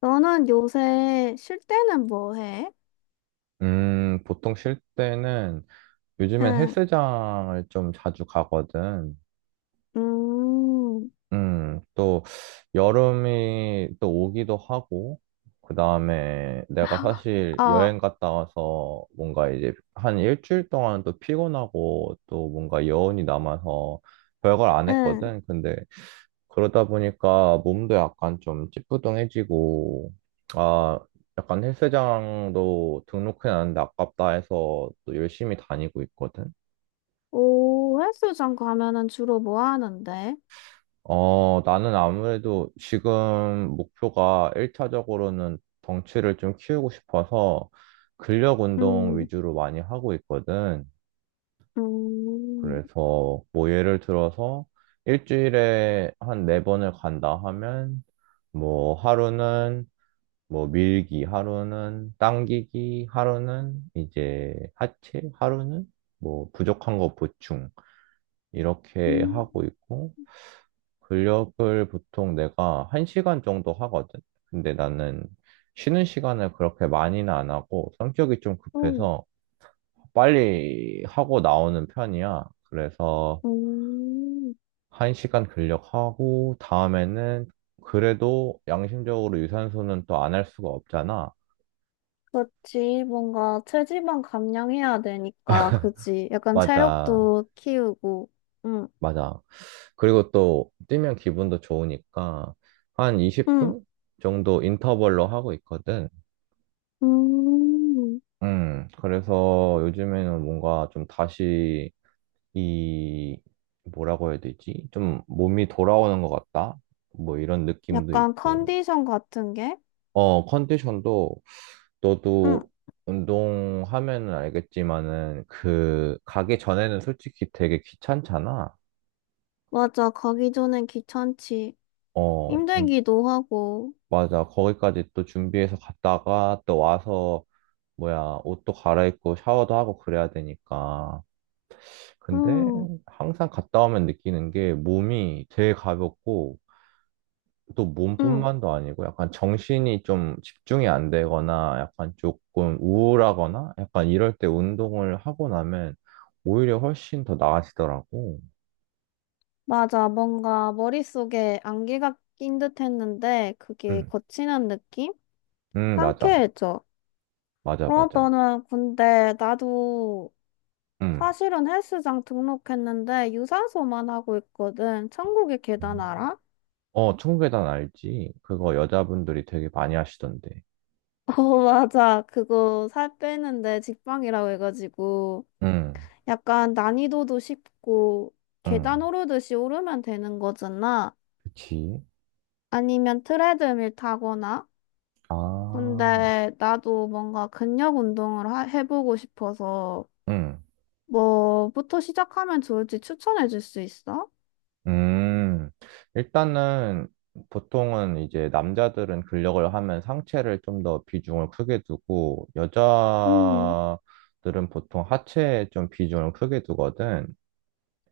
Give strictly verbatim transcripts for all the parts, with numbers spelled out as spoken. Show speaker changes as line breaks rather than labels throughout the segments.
너는 요새 쉴 때는 뭐 해?
음, 보통 쉴 때는 요즘엔
응,
헬스장을 좀 자주 가거든.
음,
음, 또 여름이 또 오기도 하고, 그 다음에 내가 사실
어,
여행 갔다 와서 뭔가 이제 한 일주일 동안 또 피곤하고 또 뭔가 여운이 남아서 별걸 안
응.
했거든. 근데 그러다 보니까 몸도 약간 좀 찌뿌둥해지고, 아, 약간 헬스장도 등록해놨는데 아깝다 해서 또 열심히 다니고 있거든.
오, 헬스장 가면은 주로 뭐 하는데?
어, 나는 아무래도 지금 목표가 일 차적으로는 덩치를 좀 키우고 싶어서 근력 운동
음,
위주로 많이 하고 있거든.
음,
그래서 뭐 예를 들어서 일주일에 한 네 번을 간다 하면 뭐 하루는 뭐 밀기 하루는 당기기 하루는 이제 하체 하루는 뭐 부족한 거 보충 이렇게
음,
하고 있고 근력을 보통 내가 한시간 정도 하거든. 근데 나는 쉬는 시간을 그렇게 많이는 안 하고 성격이 좀
음,
급해서 빨리 하고 나오는 편이야. 그래서
음.
한시간 근력하고 다음에는 그래도 양심적으로 유산소는 또 안 할 수가 없잖아.
그렇지. 뭔가 체지방 감량해야 되니까, 그지? 약간
맞아.
체력도 키우고, 응,
맞아. 그리고 또 뛰면 기분도 좋으니까 한
응,
이십 분 정도 인터벌로 하고 있거든.
음.
음, 그래서 요즘에는 뭔가 좀 다시 이 뭐라고 해야 되지? 좀 몸이 돌아오는 것 같다? 뭐 이런 느낌도
약간
있고.
컨디션 같은 게?
어, 컨디션도
응,
너도 운동하면은 알겠지만은 그 가기 전에는 솔직히 되게 귀찮잖아.
맞아. 가기 전엔 귀찮지.
어, 근-
힘들기도 하고,
맞아. 거기까지 또 준비해서 갔다가 또 와서 뭐야, 옷도 갈아입고 샤워도 하고 그래야 되니까. 근데
음,
항상 갔다 오면 느끼는 게 몸이 되게 가볍고 또
음,
몸뿐만도 아니고 약간 정신이 좀 집중이 안 되거나 약간 조금 우울하거나 약간 이럴 때 운동을 하고 나면 오히려 훨씬 더 나아지더라고.
맞아. 뭔가 머릿속에 안개가 낀 듯 했는데 그게
응,
거친한 느낌?
응, 맞아.
상쾌해져.
맞아,
어,
맞아.
너는 근데 나도
응.
사실은 헬스장 등록했는데 유산소만 하고 있거든. 천국의 계단 알아?
어, 청계단 알지? 그거 여자분들이 되게 많이 하시던데.
어, 맞아. 그거 살 빼는데 직방이라고 해가지고
응,
약간 난이도도 쉽고
응.
계단 오르듯이 오르면 되는 거잖아.
그치?
아니면 트레드밀 타거나
아.
근데 나도 뭔가 근력 운동을 하, 해보고 싶어서
음,
뭐부터 시작하면 좋을지 추천해 줄 수 있어?
음, 일단은 보통은 이제 남자들은 근력을 하면 상체를 좀 더 비중을 크게 두고
음,
여자들은 보통 하체에 좀 비중을 크게 두거든.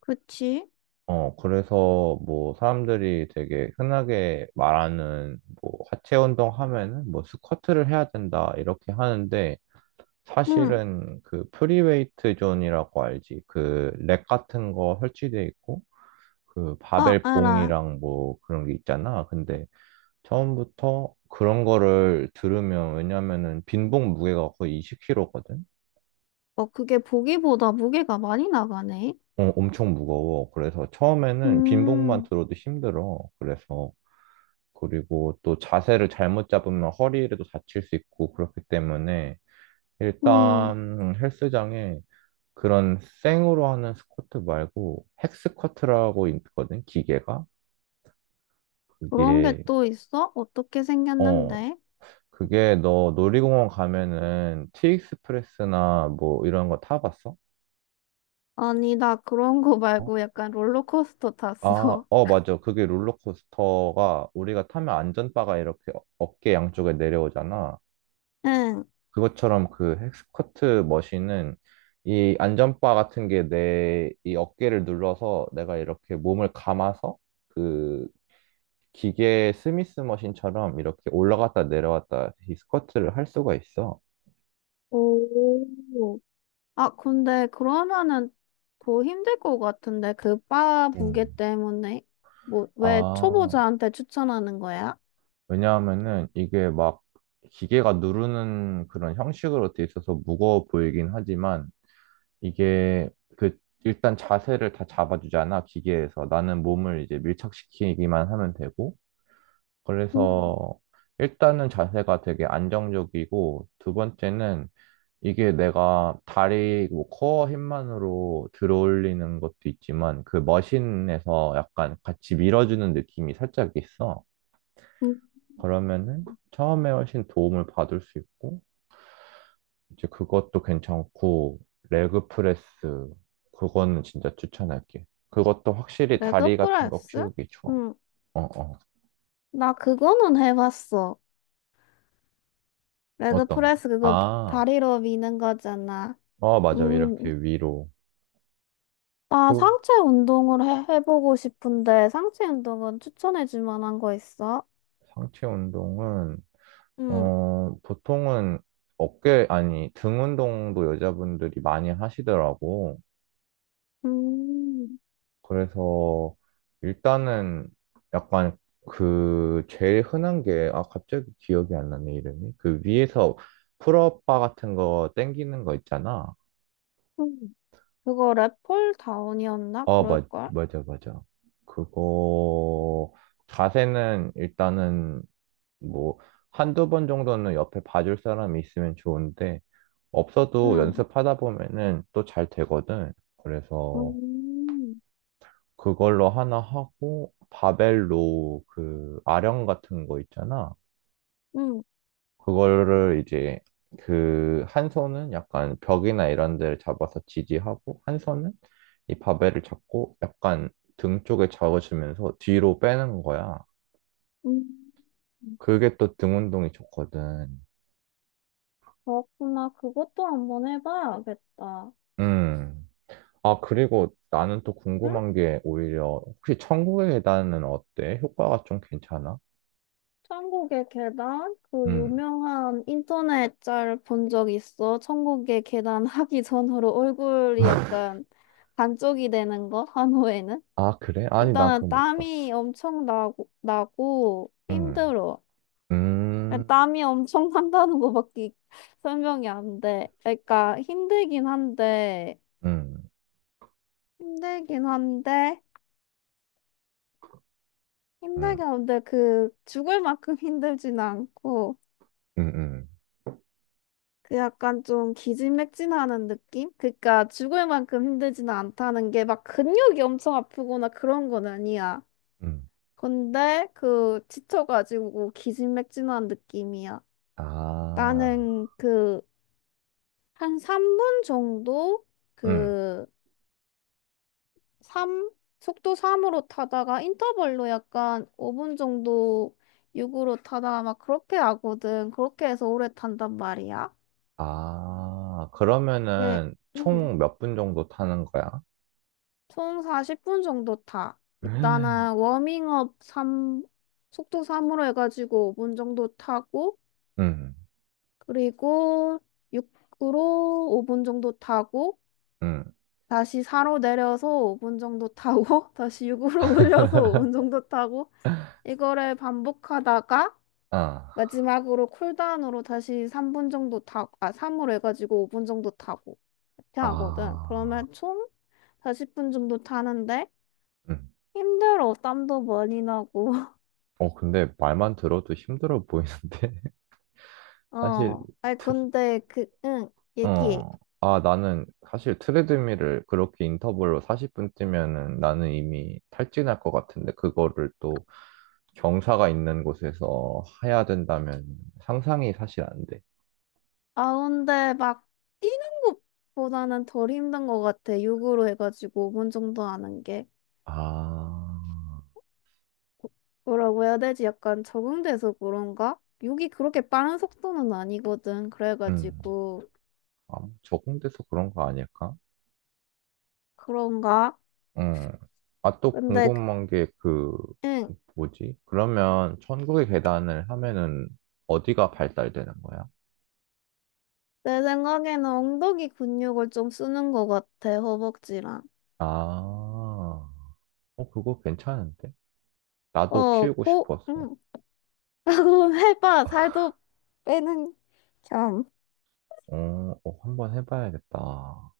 그치?
어, 그래서 뭐 사람들이 되게 흔하게 말하는 뭐 하체 운동 하면은 뭐 스쿼트를 해야 된다 이렇게 하는데
응.
사실은 그 프리웨이트 존이라고 알지? 그 렉 같은 거 설치돼 있고 그
아,
바벨
알아.
봉이랑 뭐 그런 게 있잖아. 근데 처음부터 그런 거를 들으면 왜냐면은 빈봉 무게가 거의 이십 킬로그램이거든.
어, 그게 보기보다 무게가 많이 나가네.
어, 엄청 무거워. 그래서 처음에는 빈봉만
음,
들어도 힘들어. 그래서 그리고 또 자세를 잘못 잡으면 허리에도 다칠 수 있고 그렇기 때문에
음,
일단 헬스장에 그런 생으로 하는 스쿼트 말고 핵스쿼트라고 있거든, 기계가.
그런 게
그게
또 있어? 어떻게
어,
생겼는데?
그게 너 놀이공원 가면은 티익스프레스나 뭐 이런 거 타봤어?
아니, 나 그런 거
어?
말고 약간 롤러코스터
아,
탔어.
어, 맞아. 그게 롤러코스터가 우리가 타면 안전바가 이렇게 어- 어깨 양쪽에 내려오잖아.
응.
그것처럼 그 헥스커트 머신은 이 안전바 같은 게 내 이 어깨를 눌러서 내가 이렇게 몸을 감아서 그 기계 스미스 머신처럼 이렇게 올라갔다 내려왔다 이 스쿼트를 할 수가 있어.
오. 아, 근데 그러면은 더 힘들 것 같은데 그 바 무게
음.
때문에 뭐 왜
아.
초보자한테 추천하는 거야?
왜냐하면은 이게 막 기계가 누르는 그런 형식으로 돼 있어서 무거워 보이긴 하지만 이게 그 일단 자세를 다 잡아주잖아, 기계에서. 나는 몸을 이제 밀착시키기만 하면 되고.
음,
그래서 일단은 자세가 되게 안정적이고 두 번째는 이게 내가 다리 뭐 코어 힘만으로 들어올리는 것도 있지만 그 머신에서 약간 같이 밀어주는 느낌이 살짝 있어.
음.
그러면은 처음에 훨씬 도움을 받을 수 있고, 이제 그것도 괜찮고, 레그 프레스, 그거는 진짜 추천할게. 그것도 확실히 다리
레그
같은 거
프레스?
키우기 좋아.
응,
어, 어.
나 그거는 해봤어. 레그
어떤 거?
프레스 그거
아,
다리로 미는 거잖아.
어, 맞아. 이렇게
음,
위로.
나
또
상체 운동을 해, 해보고 싶은데 상체 운동은 추천해줄 만한 거 있어?
상체 운동은,
응,
어, 보통은 어깨, 아니, 등 운동도 여자분들이 많이 하시더라고.
음,
그래서 일단은 약간 그 제일 흔한 게, 아, 갑자기 기억이 안 나네, 이름이. 그 위에서 풀업바 같은 거 땡기는 거 있잖아.
음. 그거 랩폴 다운이었나?
아, 맞,
그럴걸?
맞아, 맞아. 그거 자세는 일단은 뭐 한두 번 정도는 옆에 봐줄 사람이 있으면 좋은데 없어도
응.
연습하다 보면은 또 잘 되거든. 그래서
음,
그걸로 하나 하고 바벨로 그 아령 같은 거 있잖아.
음,
그거를 이제 그 한 손은 약간 벽이나 이런 데를 잡아서 지지하고 한 손은 이 바벨을 잡고 약간 등 쪽에 잡아주면서 뒤로 빼는 거야.
음.
그게 또 등 운동이 좋거든.
그렇구나. 그것도 한번 해봐야겠다.
음. 아, 그리고 나는 또
응?
궁금한 게 오히려 혹시 천국의 계단은 어때? 효과가 좀 괜찮아?
천국의 계단? 그
음.
유명한 인터넷 짤 본 적 있어? 천국의 계단 하기 전으로 얼굴이 약간 반쪽이 되는 거? 한호에는?
아, 그래? 아니, 난
일단은
그건 못 봤어.
땀이 엄청 나고, 나고
음.
힘들어.
음,
땀이 엄청 난다는 거밖에 설명이 안 돼. 그러니까 힘들긴 한데,
음,
힘들긴 한데, 힘들게
음,
하는데 그 죽을 만큼 힘들진 않고
음, 음,
그 약간 좀 기진맥진하는 느낌? 그러니까 죽을 만큼 힘들지는 않다는 게 막 근육이 엄청 아프거나 그런 건 아니야.
음.
근데 그 지쳐가지고 기진맥진한 느낌이야.
아,
나는 그 한 삼 분 정도
음.
그 삼 속도 삼으로 타다가 인터벌로 약간 오 분 정도 육으로 타다가 막 그렇게 하거든. 그렇게 해서 오래 탄단 말이야.
아,
네,
그러면은
음,
총 몇 분 정도 타는 거야?
총 사십 분 정도 타.
음,
일단은 워밍업 삼 속도 삼으로 해가지고 오 분 정도 타고,
음.
그리고 육으로 오 분 정도 타고,
음.
다시 사로 내려서 오 분 정도 타고, 다시 육으로 올려서 오 분 정도 타고, 이거를 반복하다가,
아,
마지막으로 쿨다운으로 다시 삼 분 정도 타고, 아, 삼으로 해가지고 오 분 정도 타고, 이렇게 하거든.
아,
그러면 총 사십 분 정도 타는데,
음.
힘들어, 땀도 많이 나고.
어, 근데 말만 들어도 힘들어 보이는데? 사실
어. 아니, 근데 그, 응, 얘기해.
어. 아, 나는 사실 트레드밀을 그렇게 인터벌로 사십 분 뛰면은 나는 이미 탈진할 것 같은데 그거를 또 경사가 있는 곳에서 해야 된다면 상상이 사실 안 돼.
아, 근데 막 뛰는 것보다는 덜 힘든 것 같아. 육으로 해가지고 오 분 정도 하는 게.
아,
뭐라고 해야 되지? 약간 적응돼서 그런가? 육이 그렇게 빠른 속도는 아니거든.
음.
그래가지고.
아, 뭐 적응돼서 그런 거 아닐까?
그런가?
음. 아, 또
근데, 그-
궁금한 게 그,
응,
뭐지? 그러면 천국의 계단을 하면은 어디가 발달되는 거야?
내 생각에는 엉덩이 근육을 좀 쓰는 것 같아. 허벅지랑.
아, 어, 그거 괜찮은데? 나도
어,
키우고
코,
싶어서.
응, 하고 해봐. 살도 빼는 겸.
어, 어, 한번 해봐야겠다.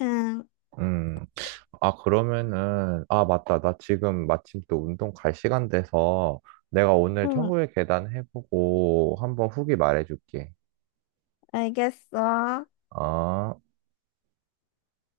응,
음. 아, 그러면은, 아, 맞다. 나 지금 마침 또 운동 갈 시간 돼서 내가 오늘
응,
천국의 계단 해보고 한번 후기 말해줄게.
알겠어.
아.